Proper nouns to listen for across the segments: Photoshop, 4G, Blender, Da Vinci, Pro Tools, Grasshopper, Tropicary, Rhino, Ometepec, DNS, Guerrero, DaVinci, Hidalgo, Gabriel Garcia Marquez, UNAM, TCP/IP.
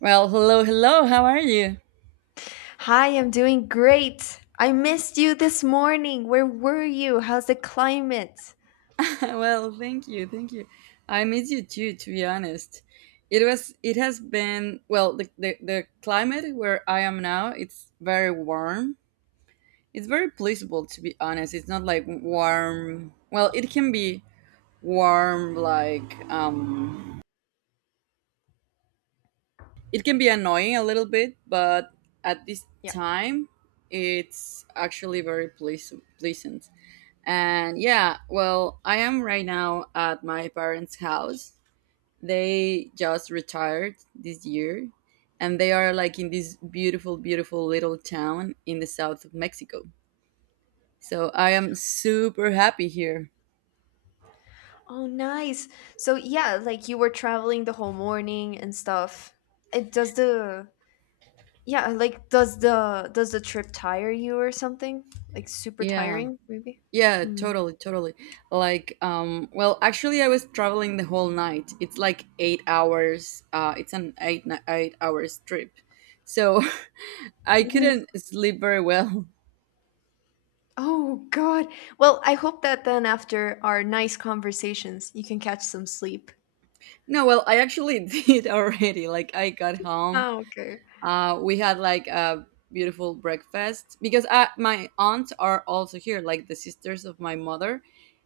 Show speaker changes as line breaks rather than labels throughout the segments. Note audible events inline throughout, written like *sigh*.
Well, hello, hello. How are you?
Hi, I'm doing great. I missed you this morning. Where were you? How's the climate?
*laughs* Thank you, thank you. I miss you too, to be honest. It has been, well, the climate where I am now, it's very warm. It's very pleasurable, to be honest. It's not like warm. Well, it can be warm, it can be annoying a little bit, but at this
Yeah.
time, it's actually very pleasant. And yeah, well, I am right now at my parents' house. They just retired this year, and they are like in this beautiful, beautiful little town in the south of Mexico. So I am super happy here.
Oh, nice. So, yeah, like you were traveling the whole morning and stuff. It does the Yeah, like does the trip tire you or something? Like super
Yeah.
tiring, maybe?
Yeah,
Hmm.
totally, totally. Actually, I was traveling the whole night. It's like 8 hours. It's an 8 hours trip, so *laughs* I
Ooh.
couldn't sleep very well.
Oh God. Well, I hope that then after our nice conversations, you can catch some sleep.
No, well, I actually *laughs* did already. Like, I got home.
Oh, okay.
We had like a beautiful breakfast because my aunts are also here. Like the sisters of my mother,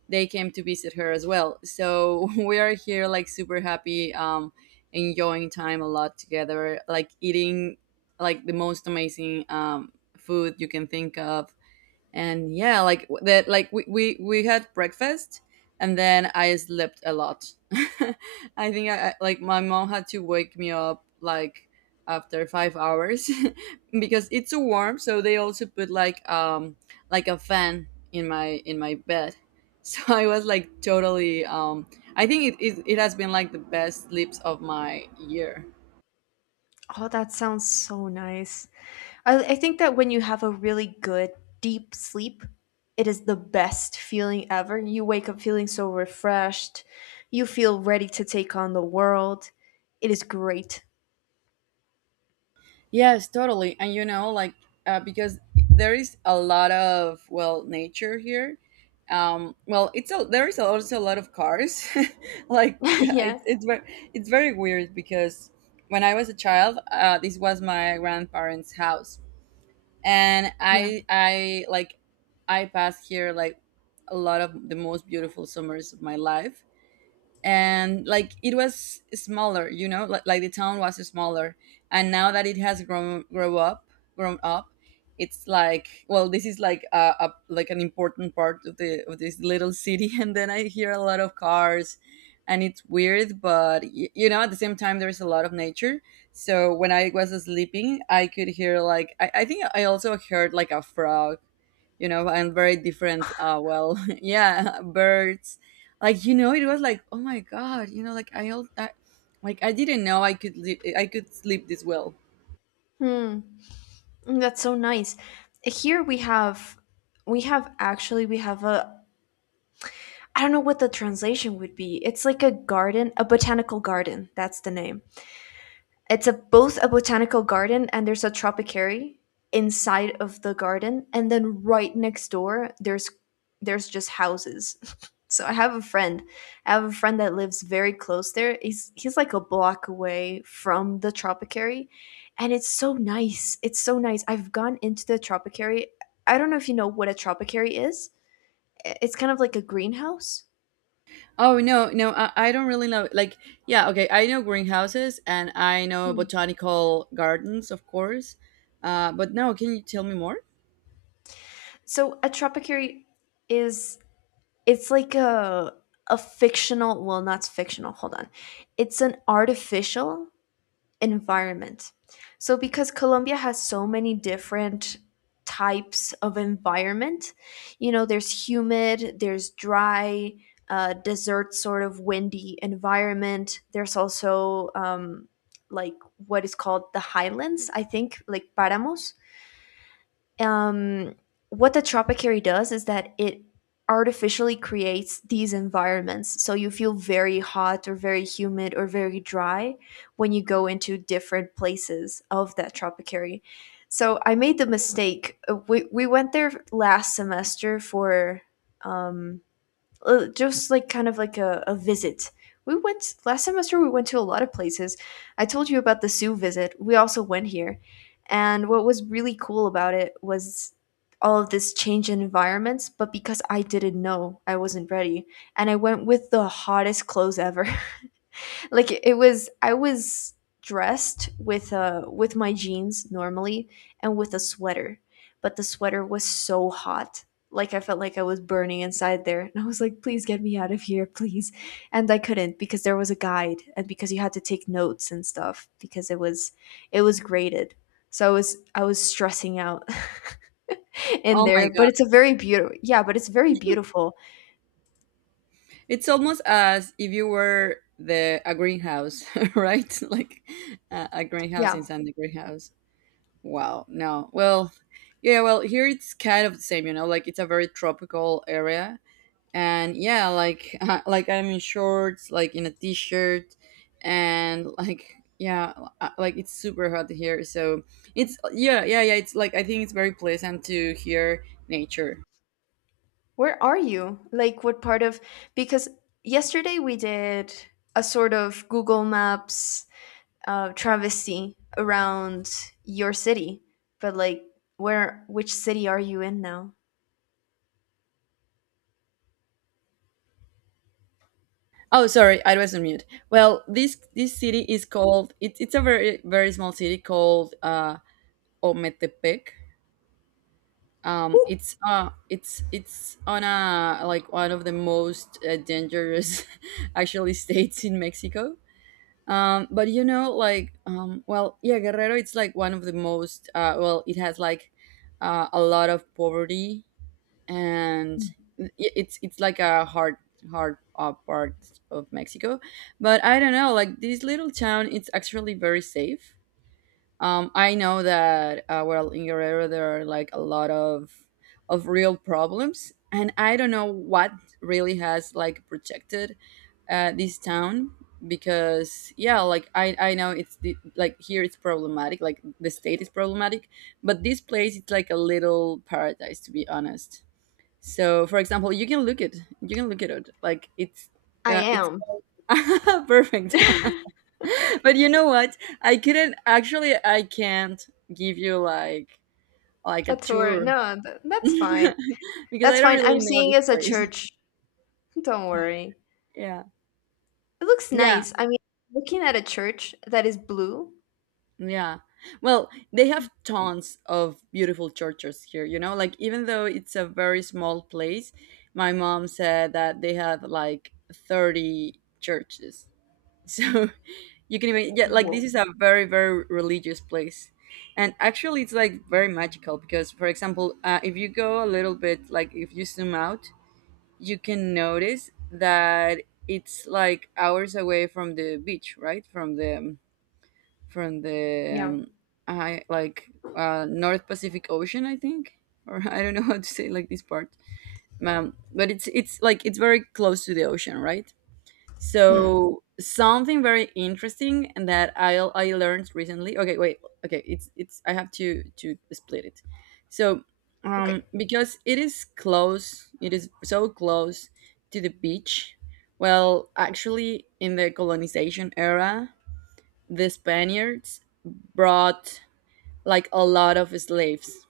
they came to visit her as well. So *laughs* we are here, like super happy, enjoying time a lot together. Like eating like the most amazing food you can think of. And yeah like that like we had breakfast, and then I slept a lot. *laughs* I think I like my mom had to wake me up like after 5 hours *laughs* because it's so warm, so they also put like a fan in my bed, so *laughs* I was like totally I think it has been like the best sleeps of my year.
Oh, that sounds so nice. I think that when you have a really good deep sleep, it is the best feeling ever. You wake up feeling so refreshed. You feel ready to take on the world. It is great.
Yes, totally. And you know, like because there is a lot of well nature here. There is also a lot of cars. *laughs* like
*laughs* yeah.
it's it's very it's very weird because when I was a child, this was my grandparents' house, and
Yeah.
I like I passed here like a lot of the most beautiful summers of my life. And like it was smaller, you know, like the town was smaller, and now that it has grown up, it's like well this is like a like an important part of the of this little city. *laughs* And then I hear a lot of cars, and it's weird but you know at the same time there's a lot of nature. So when I was sleeping I could hear like I think I also heard like a frog, you know, and very different. *laughs* Yeah, birds. Like you know, it was like, oh my god, you know, I like I didn't know I could I could sleep this well.
Hmm. That's so nice. Here we have actually we have a I don't know what the translation would be. It's like a garden, a botanical garden. That's the name. It's a both a botanical garden and there's a tropicary inside of the garden, and then right next door there's just houses. *laughs* So I have a friend. I have a friend that lives very close there. He's like a block away from the Tropicary, and it's so nice. It's so nice. I've gone into the Tropicary. I don't know if you know what a Tropicary is. It's kind of like a greenhouse.
Oh no, no, I don't really know. Like, yeah, okay, I know greenhouses and I know
Hmm.
botanical gardens, of course. But no, can you tell me more?
So a Tropicary is It's like a fictional, well, not fictional, hold on. It's an artificial environment. So because Colombia has so many different types of environment, you know, there's humid, there's dry, desert sort of windy environment. There's also like what is called the highlands, I think, like paramos. um, what the Tropicary does is that it artificially creates these environments. So you feel very hot or very humid or very dry when you go into different places of that Tropicary. So I made the mistake. We went there last semester for um, just like kind of like a visit. We went last semester. We went to a lot of places. I told you about the zoo visit. We also went here, and what was really cool about it was all of this change in environments. But because I didn't know, I wasn't ready, and I went with the hottest clothes ever. *laughs* Like, it was I was dressed with my jeans normally and with a sweater, but the sweater was so hot. Like, I felt like I was burning inside there, and I was like, please get me out of here, please. And I couldn't because there was a guide and because you had to take notes and stuff, because it was graded. So I was stressing out *laughs* in
Oh my
there, but
god,
it's a very beautiful yeah, but it's very beautiful.
it's almost as if you were the a greenhouse, *laughs* right? Like a greenhouse
Yeah.
inside the greenhouse. Wow. No. Well, yeah, well, here it's kind of the same, you know, like it's a very tropical area. And yeah, like *laughs* like I'm in shorts, like in a t-shirt, and like yeah, like it's super hot here. So, it's yeah, yeah, yeah, it's like I think it's very pleasant to hear nature.
Where are you? Like, what part of? Because yesterday we did a sort of Google Maps travesty around your city, but like, which city are you in now?
Oh, sorry, I was on mute. Well, this city is called it's a very very small city called Ometepec. It's on a like one of the most dangerous *laughs* actually states in Mexico. But you know like yeah, Guerrero, it's like one of the most well it has like a lot of poverty, and it's like a hard hard part of Mexico. But I don't know, like this little town it's actually very safe. I know that well in your area there are like a lot of real problems, and I don't know what really has like protected this town, because yeah, like I know it's the, like here it's problematic, like the state is problematic, but this place it's like a little paradise to be honest. So for example, you can look it, you can look at it like
I
it's
am.
called *laughs* perfect. *laughs* But you know what, I couldn't actually I can't give you like
A
a
tour.
tour
No,
*laughs*
that's fine.
because
That's
I don't
fine. I'm
really know
seeing
this
as a
place.
church. *laughs* Don't worry.
Yeah
It looks
yeah
nice. I mean, looking at a church that is blue.
yeah, well they have tons of beautiful churches here, you know, like even though it's a very small place, my mom said that they have like 30 churches. So *laughs* you can even yeah like
Whoa.
this is a very very religious place. And actually it's like very magical, because for example if you go a little bit like if you zoom out, you can notice that it's like hours away from the beach, right, from the
Yeah.
I, like North Pacific Ocean I think, or *laughs* I don't know how to say like this part. But it's like it's very close to the ocean, right?
Mm.
So something very interesting and that I learned recently. Okay, wait. Okay, it's I have to split it. So
Okay.
because it is close, it is so close to the beach. Well, actually in the colonization era, the Spaniards brought like a lot of slaves.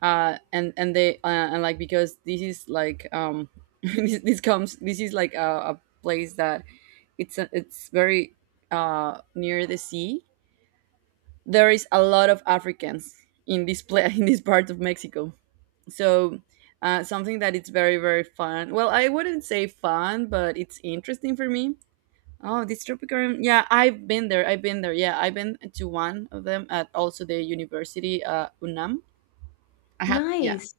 And like because this is like *laughs* this comes this is like a place that it's very near the sea. There is a lot of Africans in this pla *laughs* in this part of Mexico. So something that it's very very fun. Well, I wouldn't say fun, but it's interesting for me. Oh, this Tropicarium. Yeah, I've been there. I've been there. Yeah, I've been to one of them at also the university, UNAM. I have, yeah,
Nice.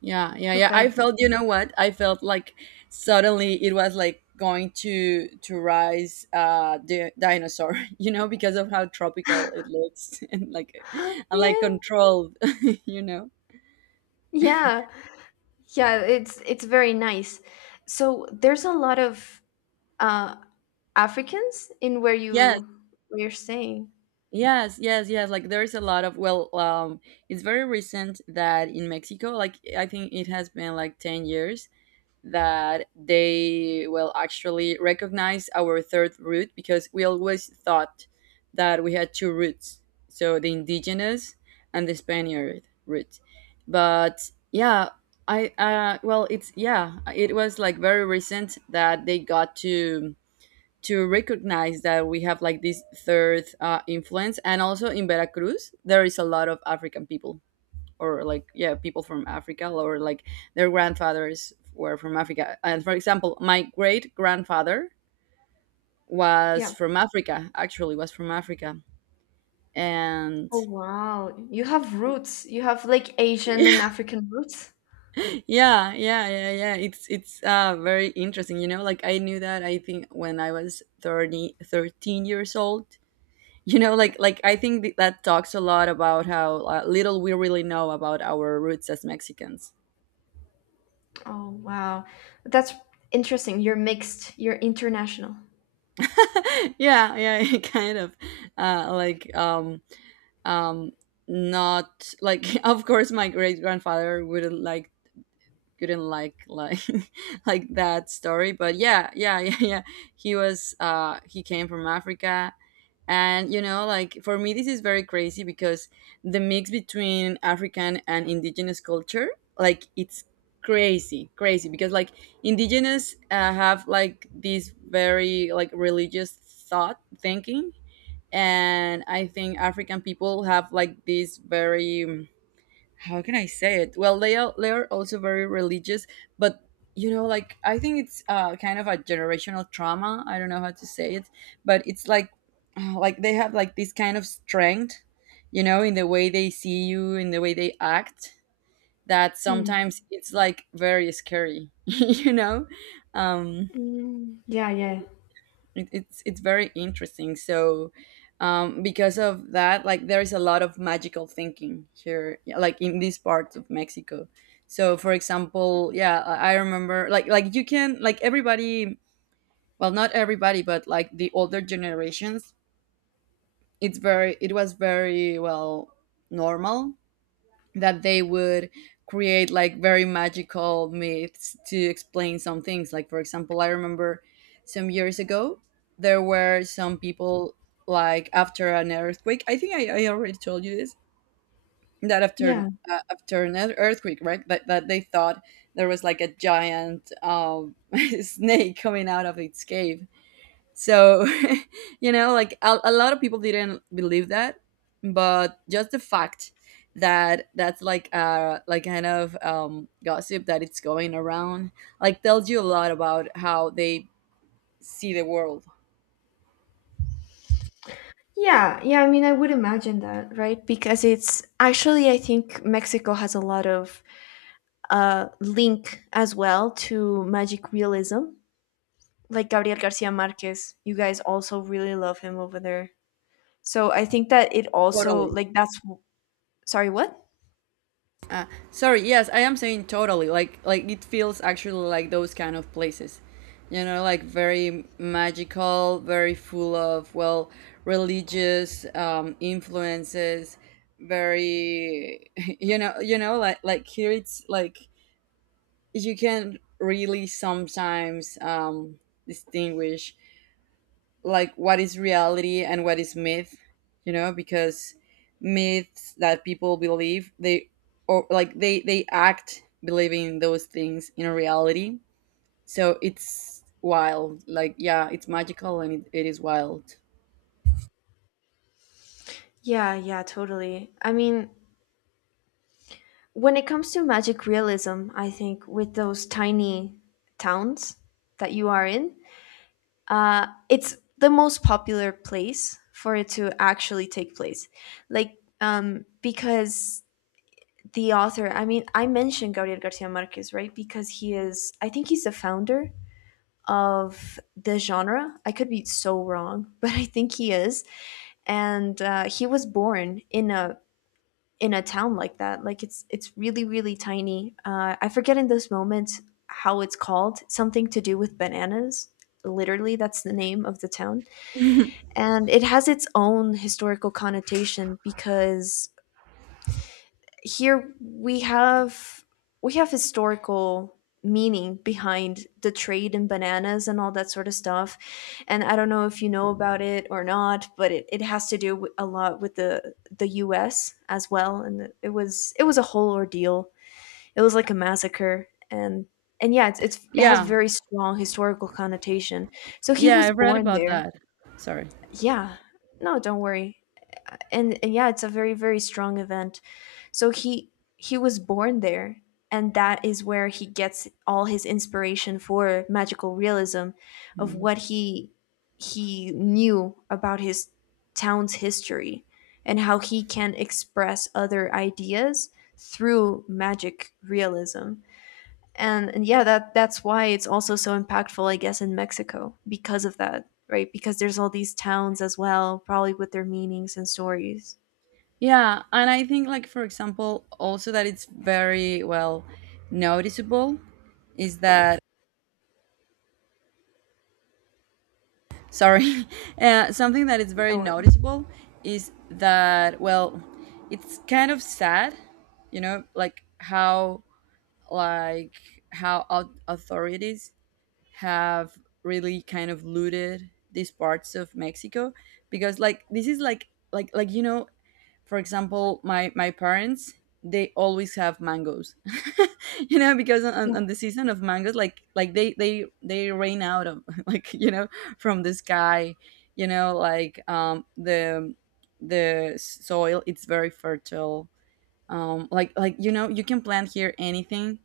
yeah, yeah, yeah.
Okay.
I felt, you know what? I felt like suddenly it was like going to rise the dinosaur, *laughs* you know, because of how tropical it looks, *laughs*
*gasps*
and like
yeah.
controlled, *laughs* you know.
Yeah. Yeah, it's very nice. So there's a lot of uh, Africans in
Yes,
where you're staying.
yes, yes, yes. Like there's a lot of well, it's very recent that in Mexico, like I think it has been like 10 years that they will actually recognize our third root, because we always thought that we had two roots, so the indigenous and the Spaniard root. But yeah, I well it's yeah it was like very recent that they got to recognize that we have like this third influence. And also in Veracruz there is a lot of African people, or like yeah people from Africa, or like their grandfathers were from Africa. And for example my great grandfather was
Yeah.
from Africa, actually was from Africa. And
Oh wow, you have roots. You have like
*laughs*
Asian and
yeah
African roots.
yeah yeah yeah it's very interesting, you know, like I knew that I think when I was 30 13 years old. *laughs* You know
Yeah.
like I think that talks a lot about how little we really know about our roots as Mexicans.
Oh wow, that's interesting. You're mixed. You're international.
*laughs* Yeah yeah *laughs* kind of uh, like um um not like *laughs* of course my great grandfather wouldn't like couldn't like *laughs* like that story, but yeah yeah *laughs* yeah yeah he was he came from Africa. And you know like for me this is very crazy because the mix between African and indigenous culture, like it's crazy crazy. Because like indigenous have like this very like religious thought thinking, and I think African people have like this very how can I say it? Well, they are also very religious, but you know, like I think it's kind of a generational trauma. I don't know how to say it, but it's like *sighs* like they have like this kind of strength, you know, in the way they see you, in the way they act. That
Hmm.
sometimes it's like very scary, *laughs* you know. Um,
Mm, yeah, yeah,
it, it's very interesting. So because of that like there is a lot of magical thinking here, yeah, like in these parts of Mexico. So for example yeah I remember like you can like everybody, well not everybody but like the older generations, it's very it was very well normal that they would create like very magical myths to explain some things. Like, for example, I remember some years ago, there were some people like after an earthquake. I think I already told you this, that after
yeah,
after an earthquake, right? That, they thought there was like a giant *laughs* snake coming out of its cave so, *laughs* like a lot of people didn't believe that, but just the fact that that's like like kind of gossip that it's going around like tells you a lot about how they see the world.
yeah, yeah. I mean, I would imagine that, right? Because it's actually, I think Mexico has a lot of link as well to magic realism. Like Gabriel Garcia Marquez, you guys also really love him over there. So I think that it also
Totally.
like that's Sorry, what?
Uh, Sorry, yes, I am saying totally. Like it feels actually like those kind of places. You know, like very magical, very full of, well, religious influences, very *laughs* you know, like here it's like you can really sometimes distinguish like what is reality and what is myth, you know, because myths that people believe, they or like they act believing those things in a reality, so it's wild. Like yeah, it's magical and, it is wild.
Yeah, yeah, totally. I mean, when it comes to magic realism, I think with those tiny towns that you are in, it's the most popular place for it to actually take place. Like, because the author, I mean, I mentioned Gabriel Garcia Marquez, right? Because he is, I think he's the founder of the genre. I could be so wrong, *laughs* but I think he is. And he was born in a town like that. Like it's really really tiny. I forget in this moment how it's called. Something to do with bananas. Literally, that's the name of the town, and it has its own historical connotation because here we have historical meaning behind the trade in bananas and all that sort of stuff. And I don't know if you know about it or not, but it has to do with, a lot with the US as well. And it was a whole ordeal it was like a massacre. And yeah, it has
Yeah,
very strong historical connotation. So he
yeah, I
was
read
born
about
there.
that. Sorry.
Yeah. No, don't worry. And yeah, it's a very very strong event. So he was born there, and that is where he gets all his inspiration for magical realism, of
Mm.
what he knew about his town's history and how he can express other ideas through magic realism. And yeah, that's why it's also so impactful, I guess, in Mexico because of that, right? Because there's all these towns as well, probably with their meanings and stories.
Yeah, and I think like, for example, also that it's very well noticeable is that, sorry, *laughs* something that is very
Or
noticeable is that, well, it's kind of sad, you know, like how, like how authorities have really kind of looted these parts of Mexico, because like this is like like you know, for example my parents they always have mangoes *laughs* you know, because
yeah,
on the season of mangoes, like they rain out of *laughs* like you know, from the sky, you know, like the soil, it's very fertile. Um, you know, you can plant here anything.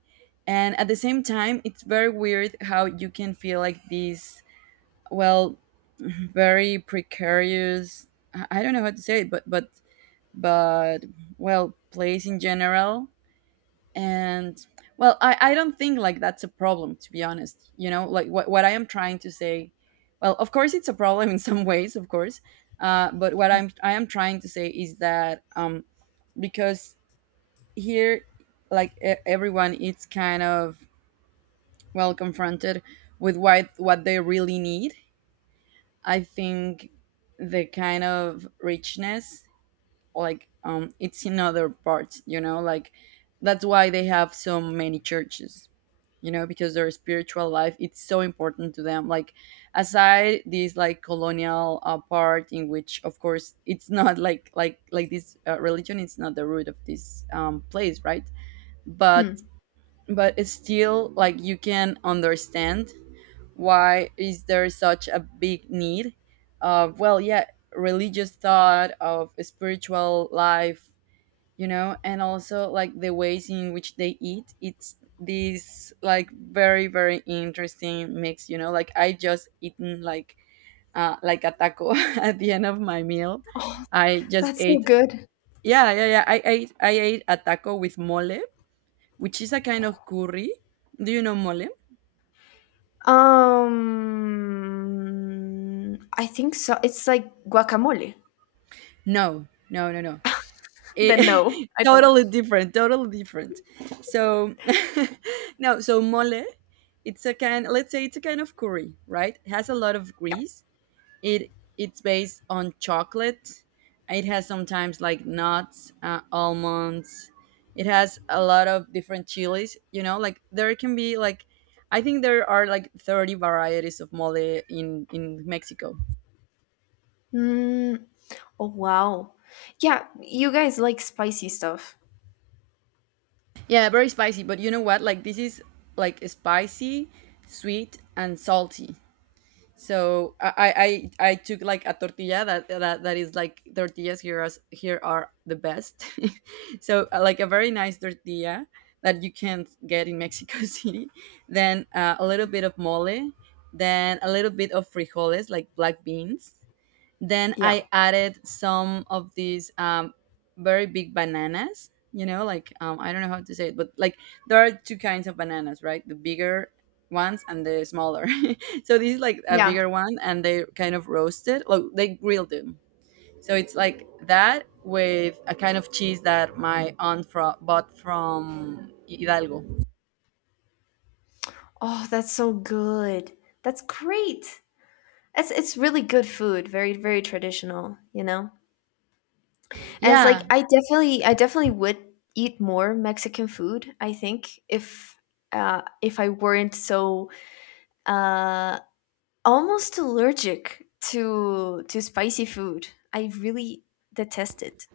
And at the same time, it's very weird how you can feel like these, well, *laughs* very precarious, I don't know how to say it, but but well, plays in general. And well, I don't think like that's a problem, to be honest, you know, like what I am trying to say. Well, of course, it's a problem, *laughs* in some ways, of course. But what I am trying to say is that because here, like everyone it's kind of, well, confronted with what they really need, I think. The kind of richness, like it's in other parts, you know, like, that's why they have so many churches, you know, because their spiritual life, it's so important to them. Like, aside this like colonial part, in which of course it's not, *laughs* like this religion, it's not the root of this place, right? but
hmm.
but it's still like you can understand why is there such a big need of, well, yeah, religious thought, of spiritual life, you know. And also like the ways in which they eat, it's this like very interesting mix. You know, like I just eaten like a taco, *laughs* at the end of my meal. I just
That's so
ate,
good.
yeah yeah yeah, I ate, I ate a taco with mole, which is a kind of curry. Do you know mole?
I think so. It's like guacamole. *laughs*
No, no, no, no. It,
Then no,
*laughs*
I don't.
totally different, totally different. So *laughs* no, so mole, it's a kind. Let's say it's a kind of curry, right? It has a lot of
Yeah.
grease. It it's based on chocolate. It has sometimes like nuts, almonds. It has a lot of different chilies. You know, like there can be like, I think there are like 30 varieties of mole in Mexico.
Mm, oh wow. Yeah, you guys like spicy stuff.
Yeah, very spicy. But you know what? Like this is like spicy, sweet, and salty. So I took like a tortilla that, that is like tortillas here, as here are the best. *laughs* So like a very nice tortilla that you can't get in Mexico *laughs* City. Then a little bit of mole, then a little bit of frijoles, like black beans, then
Yeah.
I added some of these very big bananas. You know, like I don't know how to say it, but like there are two kinds of bananas, right? The bigger ones and the smaller. *laughs* So this is like a
Yeah.
bigger one, and they kind of roasted, like they grilled them. So it's like that with a kind of cheese that my aunt bought from Hidalgo.
Oh, that's so good. That's great. It's really good food. Very very traditional, you know. And it's like
Yeah.
I definitely would eat more Mexican food, I think, if I weren't so uh almost allergic to spicy food. I really detest it.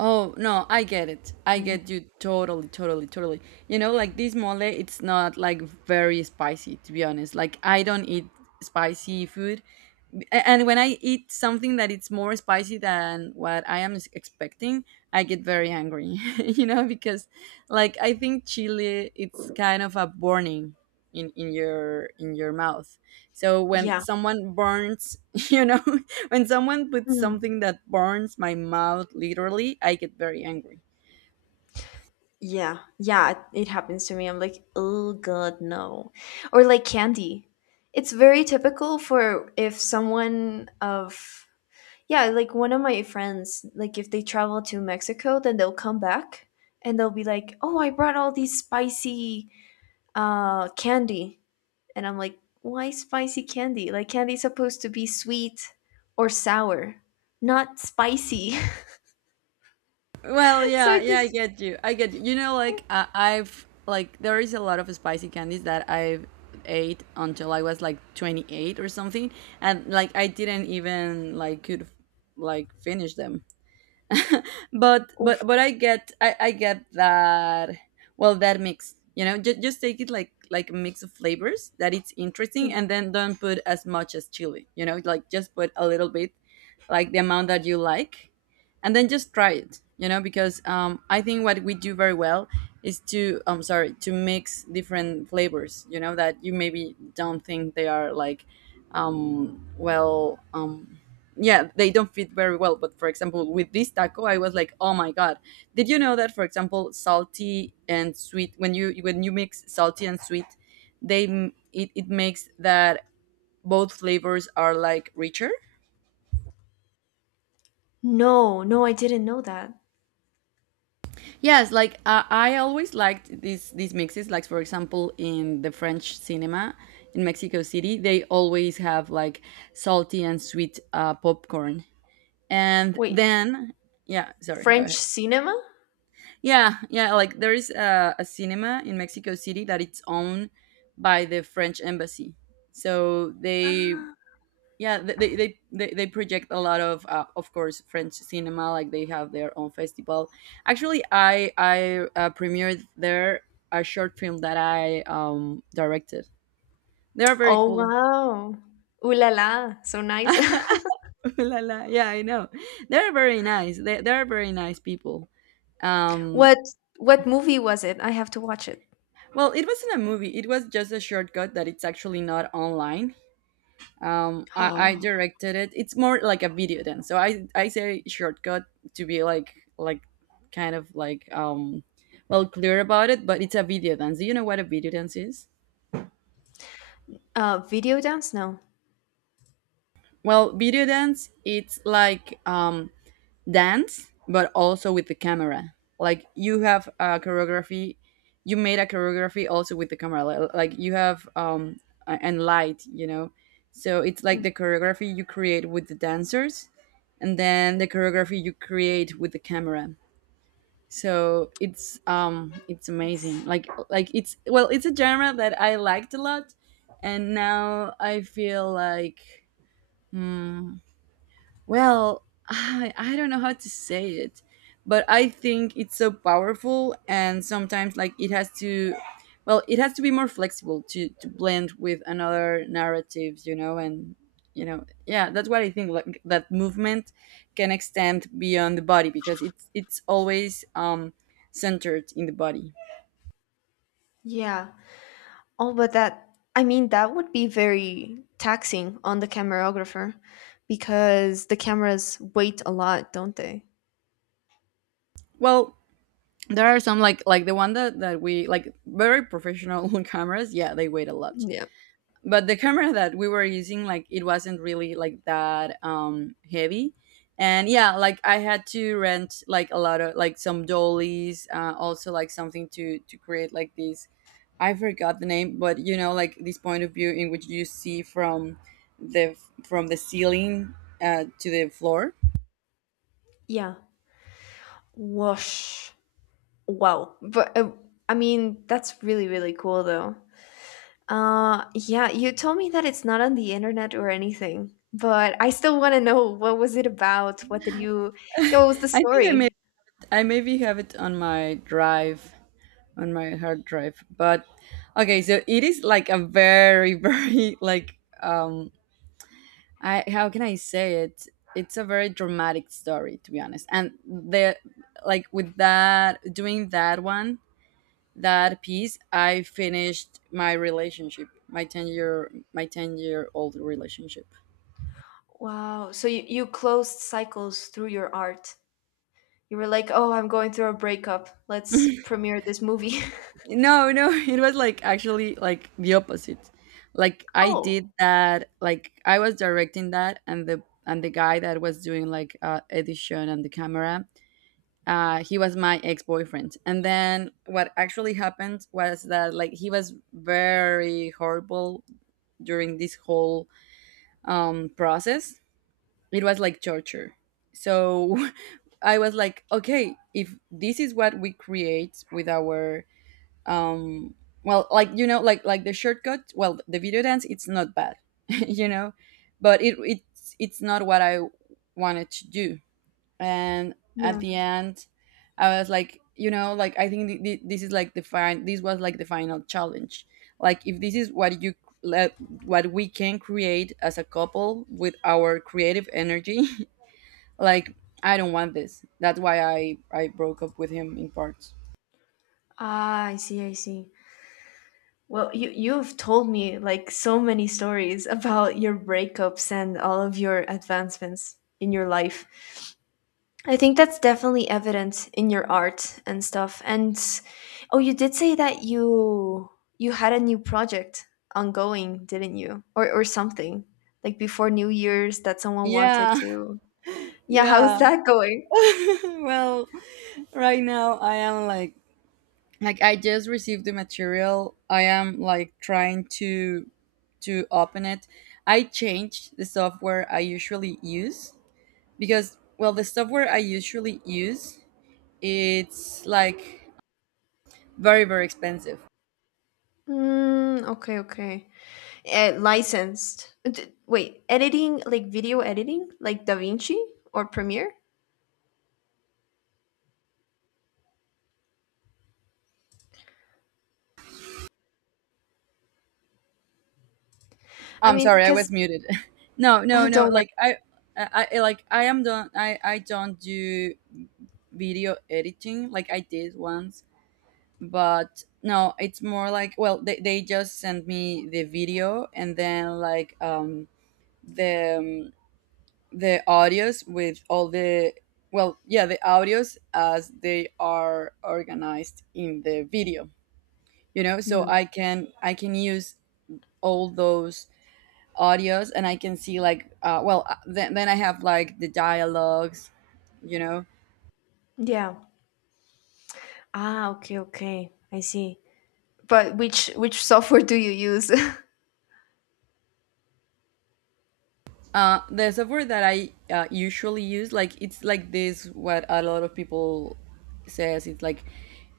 Oh, no, I get it. I
Yeah.
get you, totally, totally, totally. You know, like this mole, it's not like very spicy, to be honest. Like, I don't eat spicy food, and when I eat something that it's more spicy than what I am expecting, I get very angry. *laughs* You know, because like, I think chili, it's kind of a burning in your mouth, so when
Yeah.
someone burns, *laughs* you know, *laughs* when someone puts
Mm.
something that burns my mouth literally, I get very angry.
Yeah. Yeah, it happens to me. I'm like, "Oh god, no." Or like candy. It's very typical for if someone of Yeah, like one of my friends, like if they travel to Mexico, then they'll come back and they'll be like, "Oh, I brought all these spicy candy." And I'm like, why spicy candy? Like candy's supposed to be sweet or sour, not spicy.
Well,
*laughs* so I
yeah, yeah, I
just
get you. I get you. You know, like, I've, like, there is a lot of spicy candies that I've ate until I was like 28 or something, and like I didn't even like could like finish them. But
Oof.
but I get, I get that. Well, that mix, you know, just take it like a mix of flavors that it's interesting,
Hmm.
and then don't put as much as chili, you know, like just put a little bit, like the amount that you like, and then just try it, you know, because I think what we do very well is to, I'm sorry, to mix different flavors, you know, that you maybe don't think they are like um, well um, yeah, they don't fit very well. But for example, with this taco, I was like, oh my god, did you know that, for example, salty and sweet, when you mix salty and sweet, they it makes that both flavors are like richer.
No, no, I didn't know that.
Yes, like, I always liked these mixes, like for example in the French cinema in Mexico City, they always have like salty and sweet popcorn. And
Wait,
then yeah, sorry, go
French
ahead.
cinema?
Yeah, yeah. Like there is a cinema in Mexico City that it's owned by the French embassy. So they,
Ah.
yeah, they project a lot of course, French cinema. Like they have their own festival. Actually, I premiered there a short film that I directed. They are very
Oh
cool.
wow. Ooh la la, so nice.
*laughs* Ooh la la. Yeah, I know. They're very nice. They're very nice people.
*laughs*
Um,
what what movie was it? I have to watch it.
Well, it wasn't a movie. It was just a shortcut that it's actually not online. I
*gasps*
directed it. It's more like a video then. So I say shortcut to be like kind of like well, clear about it. But it's a video dance. Do you know what a video dance is?
Oh. Video dance? No.
Well, video dance it's like dance but also with the camera, like you have a choreography, you made a choreography also with the camera, like you have and light, you know. So it's
Hmm.
like the choreography you create with the dancers and then the choreography you create with the camera. So it's amazing. Like it's, well, it's a genre that I liked a lot, and now I feel like, hmm, well, I don't know how to say it, but I think it's so powerful, and sometimes like it has to, well, it has to be more flexible to blend with another narratives, you know. And you know, yeah, that's what I think, like that movement can extend beyond the body because it's always centered in the body.
Yeah. Oh, but that, I mean, that would be very taxing on the cameraographer because the cameras weight a lot, don't they?
Well, there are some like the one that we like, very professional *laughs* cameras, yeah, they weigh a lot.
Yeah.
But the camera that we were using, like it wasn't really like that heavy. And yeah, like I had to rent like a lot of, like some dollies, also like something to create like this, I forgot the name, but you know, like this point of view in which you see the from the ceiling, to the floor.
Yeah. Whoosh. Wow. But, I mean, that's really, really cool, though. Yeah, you told me that it's not on the internet or anything, but I still want to know what was it about? Yeah, what was the
i think i may
story?
i maybe have it on my drive, on my hard drive. But okay, so it is like a very *laughs* very like I, how can I say it? It's a very dramatic story, to be honest. And the, like, with that, doing that one, that piece, I finished my relationship, my 10-year-old relationship.
Wow. So you closed cycles through your art. You were like, "Oh, I'm going through a breakup. Let's premiere this movie." *laughs*
No, no, *laughs* it was like actually like the opposite. Like I
Oh,
did that, like I was directing that and the guy that was doing like edition and the camera he was my ex-boyfriend. And then what actually happened was that, like, he was very horrible during this whole process. It was like torture. So, *laughs* I was like, okay, if this is what we create with our um well, like like the shortcut well the video dance, it's not bad, *laughs* you know but it's not what I wanted to do. And at
yeah.
the end I was like, like, I think this is like the fine, this was like the final challenge. Like, if this is what you let, what we can create as a couple with our creative energy, *laughs* like, I don't want this. That's why I broke up with him in parts.
Ah, I see, I see. Well, you've told me like so many stories about your breakups and all of your advancements in your life. I think that's definitely evident in your art and stuff. And oh, you did say that you had a new project ongoing, didn't you? Or something like before New Year's that someone wanted
Yeah.
to.
*laughs*
Yeah,
Yeah.
how's that *laughs* going?
*laughs* Well, right now I am like I just received the material. I am like trying to open it. I changed the software I usually use because, well, the software I usually use, it's like very very expensive.
Mm, okay, okay. Licensed. Wait, editing like video editing like DaVinci or Premiere? I
I'm
mean,
sorry, I
because
was muted. *laughs* No, no,
*laughs*
no.
don't worry.
Like I- like I am don't I don't do video editing. Like, I did once, but no, it's more like, well, they just send me the video and then like the um, the audios with all the, well, yeah, the audios as they are organized in the video, you know, so
Mm,
I can use all those audios. And I can see like well then I have like the dialogues, you know.
yeah. Ah, okay, okay. I see. But which software do you use? *laughs*
The software that I usually use, like it's like this, what a lot of people says, it's like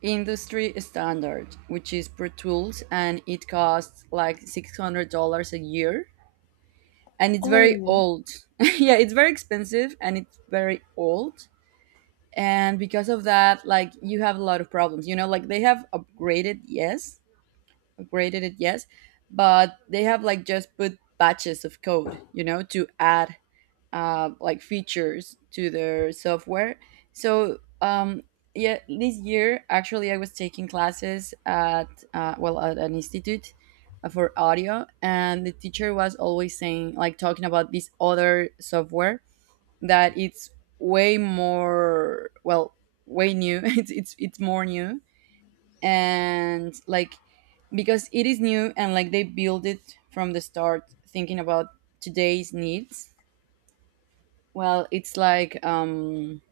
industry standard, which is Pro Tools, and it costs like $600 a year and it's very
Oh,
old. *laughs* Yeah, it's very expensive and it's very old. And because of that, like you have a lot of problems. You know, like they have upgraded, yes, upgraded it, yes, but they have like just put batches of code, you know, to add like features to their software. So yeah, this year actually I was taking classes at well at an institute for audio, and the teacher was always saying, like, talking about this other software that it's way more, well, way new. *laughs* It's more new, and like because it is new and like they build it from the start thinking about today's needs, well, it's like,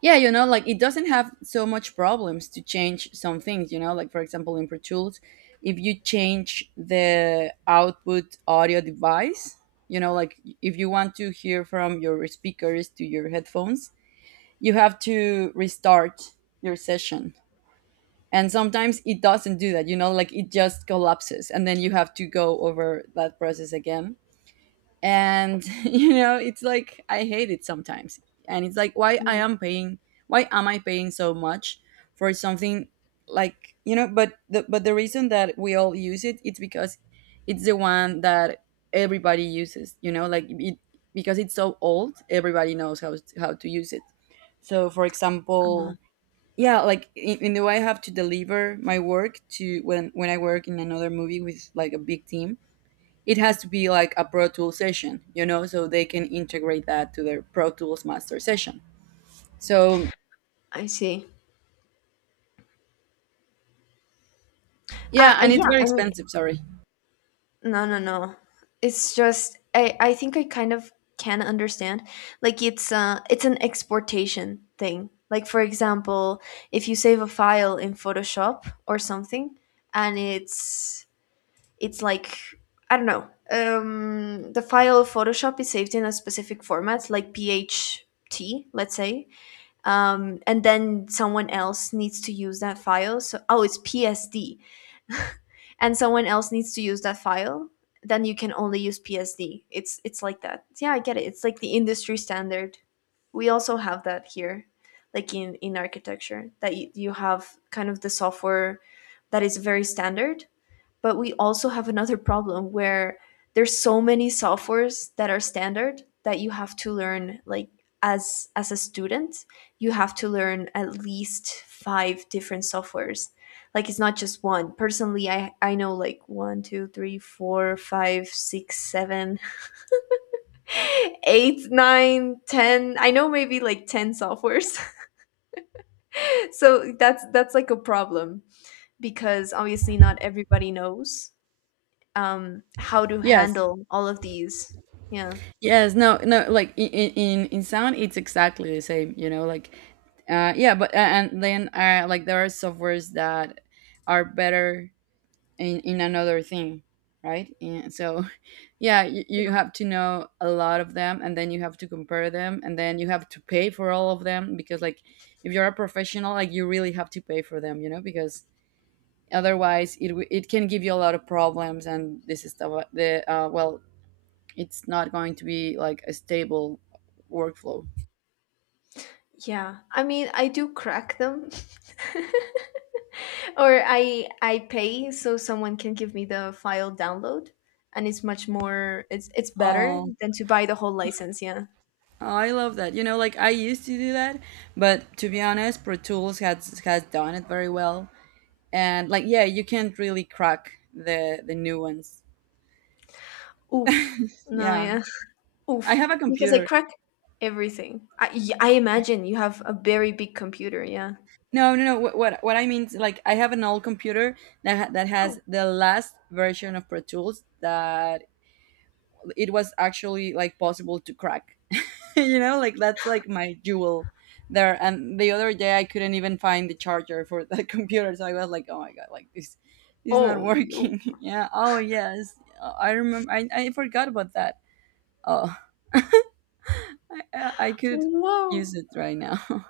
yeah, you know, like it doesn't have so much problems to change some things, you know, like for example, in Pro Tools, if you change the output audio device, you know, like if you want to hear from your speakers to your headphones, you have to restart your session. And sometimes it doesn't do that, you know, like it just collapses and then you have to go over that process again. And *laughs* you know, it's like I hate it sometimes. And it's like,
ooh,
why am I paying so much for something, like, you know. But the reason that we all use it, it's because it's the one that everybody uses, you know, like it, because it's so old, everybody knows how to use it. So for
uh,
example, yeah, like in the way I have to deliver my work to, when I work in another movie with like a big team, it has to be like a Pro Tools session, you know, so they can integrate that to their Pro Tools master session. So
I see.
yeah, and it's
Yeah,
very
I mean,
expensive. Sorry.
no, no, no. It's just I think I kind of can understand. Like it's an exportation thing. Like for example, if you save a file in Photoshop or something and it's like I don't know. The file of Photoshop is saved in a specific format like PHT, let's say. And then someone else needs to use that file. So oh, it's PSD and someone else needs to use that file, then you can only use PSD. It's like that. Yeah, I get it. It's like the industry standard. We also have that here, like in architecture, that you have kind of the software that is very standard, but we also have another problem where there's so many softwares that are standard that you have to learn like as a student you have to learn at least five different softwares like it's not just one personally I know like one two three four five six seven *laughs* eight nine ten I know maybe like 10 softwares *laughs* so that's like a problem because obviously not everybody knows how to
Yes.
handle all of these. Yeah.
Yes. No. No. Like in sound, it's exactly the same. You know, like yeah, but and then like there are softwares that are better in another thing, right. And so *laughs* yeah, you have to know a lot of them, and then you have to compare them, and then you have to pay for all of them, because like if you're a professional, like you really have to pay for them, you know, because otherwise it can give you a lot of problems. And this is the well, it's not going to be like a stable workflow.
Yeah. I mean, I do crack them. *laughs* or I pay so someone can give me the file download, and it's much more, it's better
Oh.
than to buy the whole license, yeah.
Oh, I love that. You know, like I used to do that, but to be honest, Pro Tools has done it very well. And like, yeah, you can't really crack the new ones.
Oof. No,
Yeah.
yeah. *laughs*
I
Oof.
have a
Because I
computer.
crack everything. I imagine you have a very big computer, yeah.
No no no, what I mean is like I have an old computer that has
Oh.
the last version of Pro Tools that it was actually like possible to crack. *laughs* You know, like that's like my jewel there. And the other day I couldn't even find the charger for the *laughs* computer. So I was like, oh my god, like this is not
Oh no.
working. *laughs* Yeah. Oh yes, I remember. I forgot about that. Oh, I could
Whoa.
use it right now. *laughs*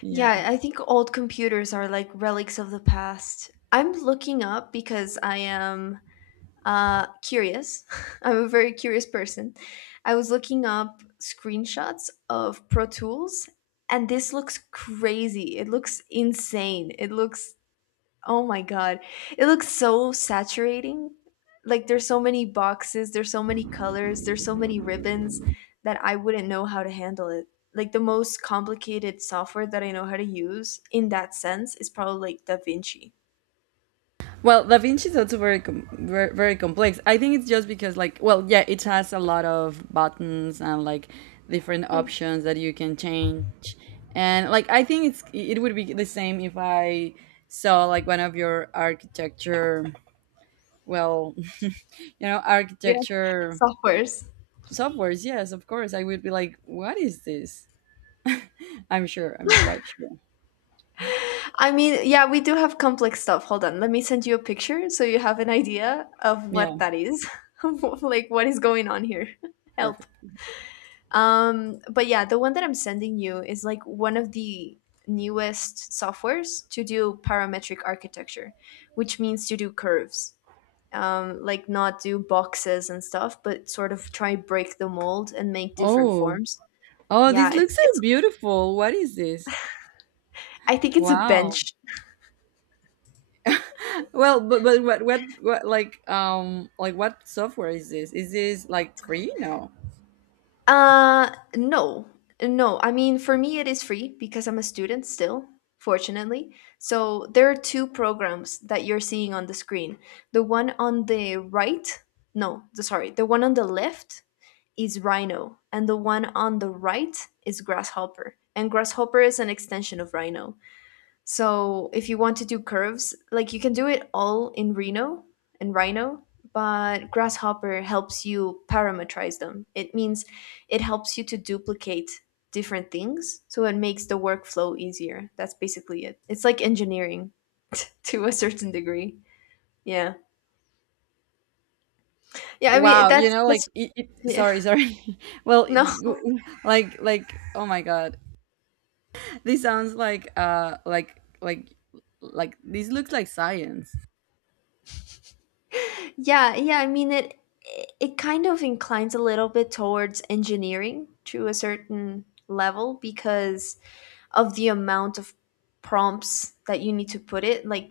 Yeah.
Yeah, I think old computers are like relics of the past. I'm looking up because I am curious. *laughs* I'm a very curious person. I was looking up screenshots of Pro Tools, and this looks crazy. It looks insane. It looks. Oh my god. It looks so saturating. Like there's so many boxes, there's so many colors, there's so many ribbons that I wouldn't know how to handle it. Like the most complicated software that I know how to use in that sense is probably like DaVinci.
Well, Da Vinci is also very, very very complex. I think it's just because, like, well, yeah, it has a lot of buttons and like different
Hmm.
options that you can change. And like, I think it's, it would be the same if I saw like one of your architecture, well, *laughs* you know,
Yeah,
architecture
softwares.
softwares. Yes, of course. I would be like, "What is this?" I'm sure. I'm quite sure.
I mean, yeah, we do have complex stuff. Hold on. Let me send you a picture so you have an idea of
Yeah,
what that is. *laughs* Like what is going on here. *laughs* Help.
perfect.
But yeah, the one that I'm sending you is like one of the newest softwares to do parametric architecture, which means to do curves. Like not do boxes and stuff, but sort of try break the mold and make different
Oh.
forms.
Oh,
Yeah,
this looks
it's
so beautiful. What is this?
I think it's a bench.
Wow. Well, but what like what software is this? Is this like free? No.
Uh, no, no. I mean, for me, it is free because I'm a student still, fortunately. So there are two programs that you're seeing on the screen. The one on the right, no, sorry, the one on the left is Rhino, and the one on the right is Grasshopper. And Grasshopper is an extension of Rhino. So if you want to do curves, like you can do it all in Reno and Rhino, but Grasshopper helps you parameterize them. It means it helps you to duplicate different things, so it makes the workflow easier. That's basically it. It's like engineering *laughs* to a certain degree. Yeah. Yeah, I mean
Wow, you
that's
know, like
that's yeah.
sorry, sorry. *laughs* Well,
*laughs* No.
like, oh my god. This sounds like like this looks like science.
Yeah, yeah, I mean it kind of inclines a little bit towards engineering to a certain level because of the amount of prompts that you need to put it. Like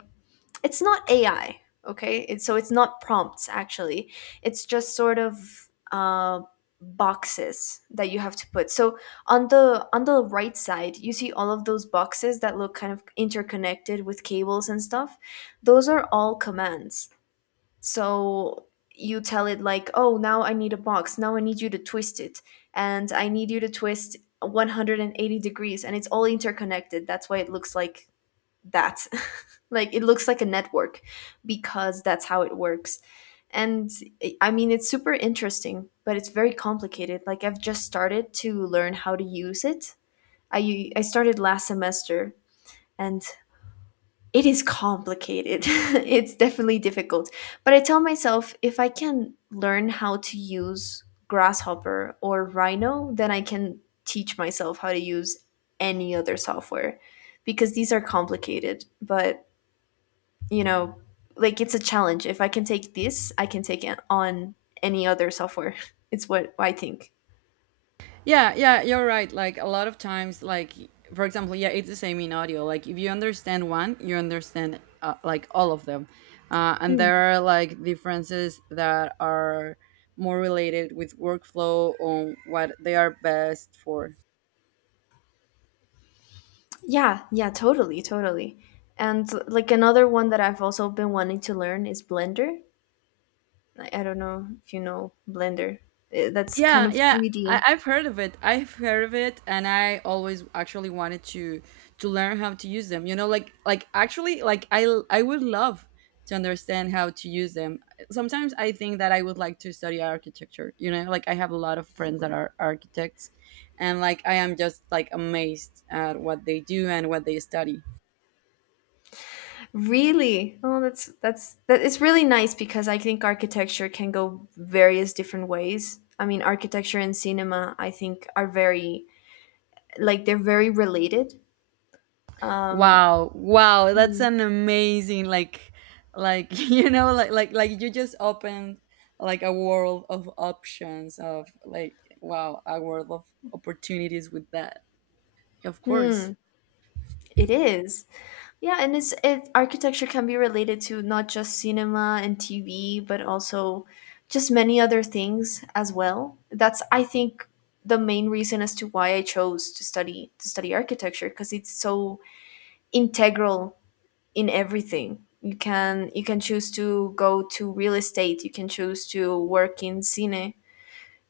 it's not AI, okay? So it's not prompts actually. It's just sort of uh, boxes that you have to put. So on the right side, you see all of those boxes that look kind of interconnected with cables and stuff. Those are all commands. So you tell it like, "Oh, now I need a box. Now I need you to twist it, and I need you to twist 180 degrees, and it's all interconnected. That's why it looks like that. *laughs* Like it looks like a network, because that's how it works." And I mean, it's super interesting, but it's very complicated. Like I've just started to learn how to use it. I started last semester, and it is complicated. *laughs* It's definitely difficult. But I tell myself if I can learn how to use Grasshopper or Rhino, then I can teach myself how to use any other software because these are complicated. But, you know, like it's a challenge. If I can take this, I can take it on any other software. *laughs* It's what I think.
Yeah, yeah, you're right. Like, a lot of times, like for example, yeah, it's the same in audio. Like if you understand one, you understand like all of them, and
Hmm.
there are like differences that are more related with workflow on what they are best for.
Yeah, yeah, totally, totally. And like another one that I've also been wanting to learn is Blender. I don't know if you know Blender. That's kind
Yeah,
of
yeah.
3D.
I've heard of it. I've heard of it, and I always actually wanted to learn how to use them. You know, like actually, like I would love to understand how to use them. Sometimes I think that I would like to study architecture. You know, like I have a lot of friends that are architects, and like, I am just like amazed at what they do and what they study.
Really? Oh, that's that it's really nice because I think architecture can go various different ways. I mean, architecture and cinema, I think, are very like they're very related. Um,
Wow, wow, that's
Hmm.
an amazing, like *laughs* you know, like you just opened like a world of options of, like, wow, a world of opportunities with that. Of course.
Hmm, it is. Yeah, and it's it architecture can be related to not just cinema and TV, but also just many other things as well. That's I think the main reason as to why I chose to study architecture because it's so integral in everything. You can choose to go to real estate, you can choose to work in cine,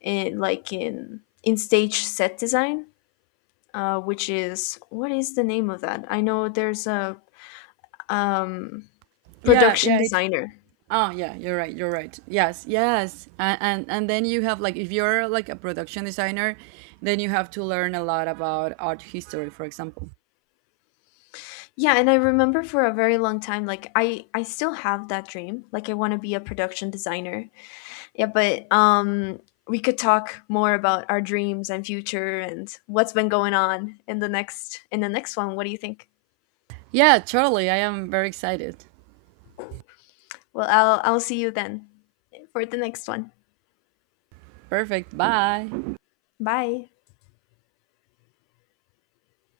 in, like in stage set design, which is what is the name of that? I know there's a um
Yeah,
production
yeah, it's,
designer.
oh yeah, you're right, you're right. Yes, yes. And then you have, like, if you're like a production designer, then you have to learn a lot about art history, for example.
Yeah, and I remember for a very long time like I still have that dream. Like I want to be a production designer. Yeah, but we could talk more about our dreams and future and what's been going on in the next one. What do you think?
Yeah, totally. I am very excited.
Well, I'll see you then for the next one.
Perfect. Bye.
Bye.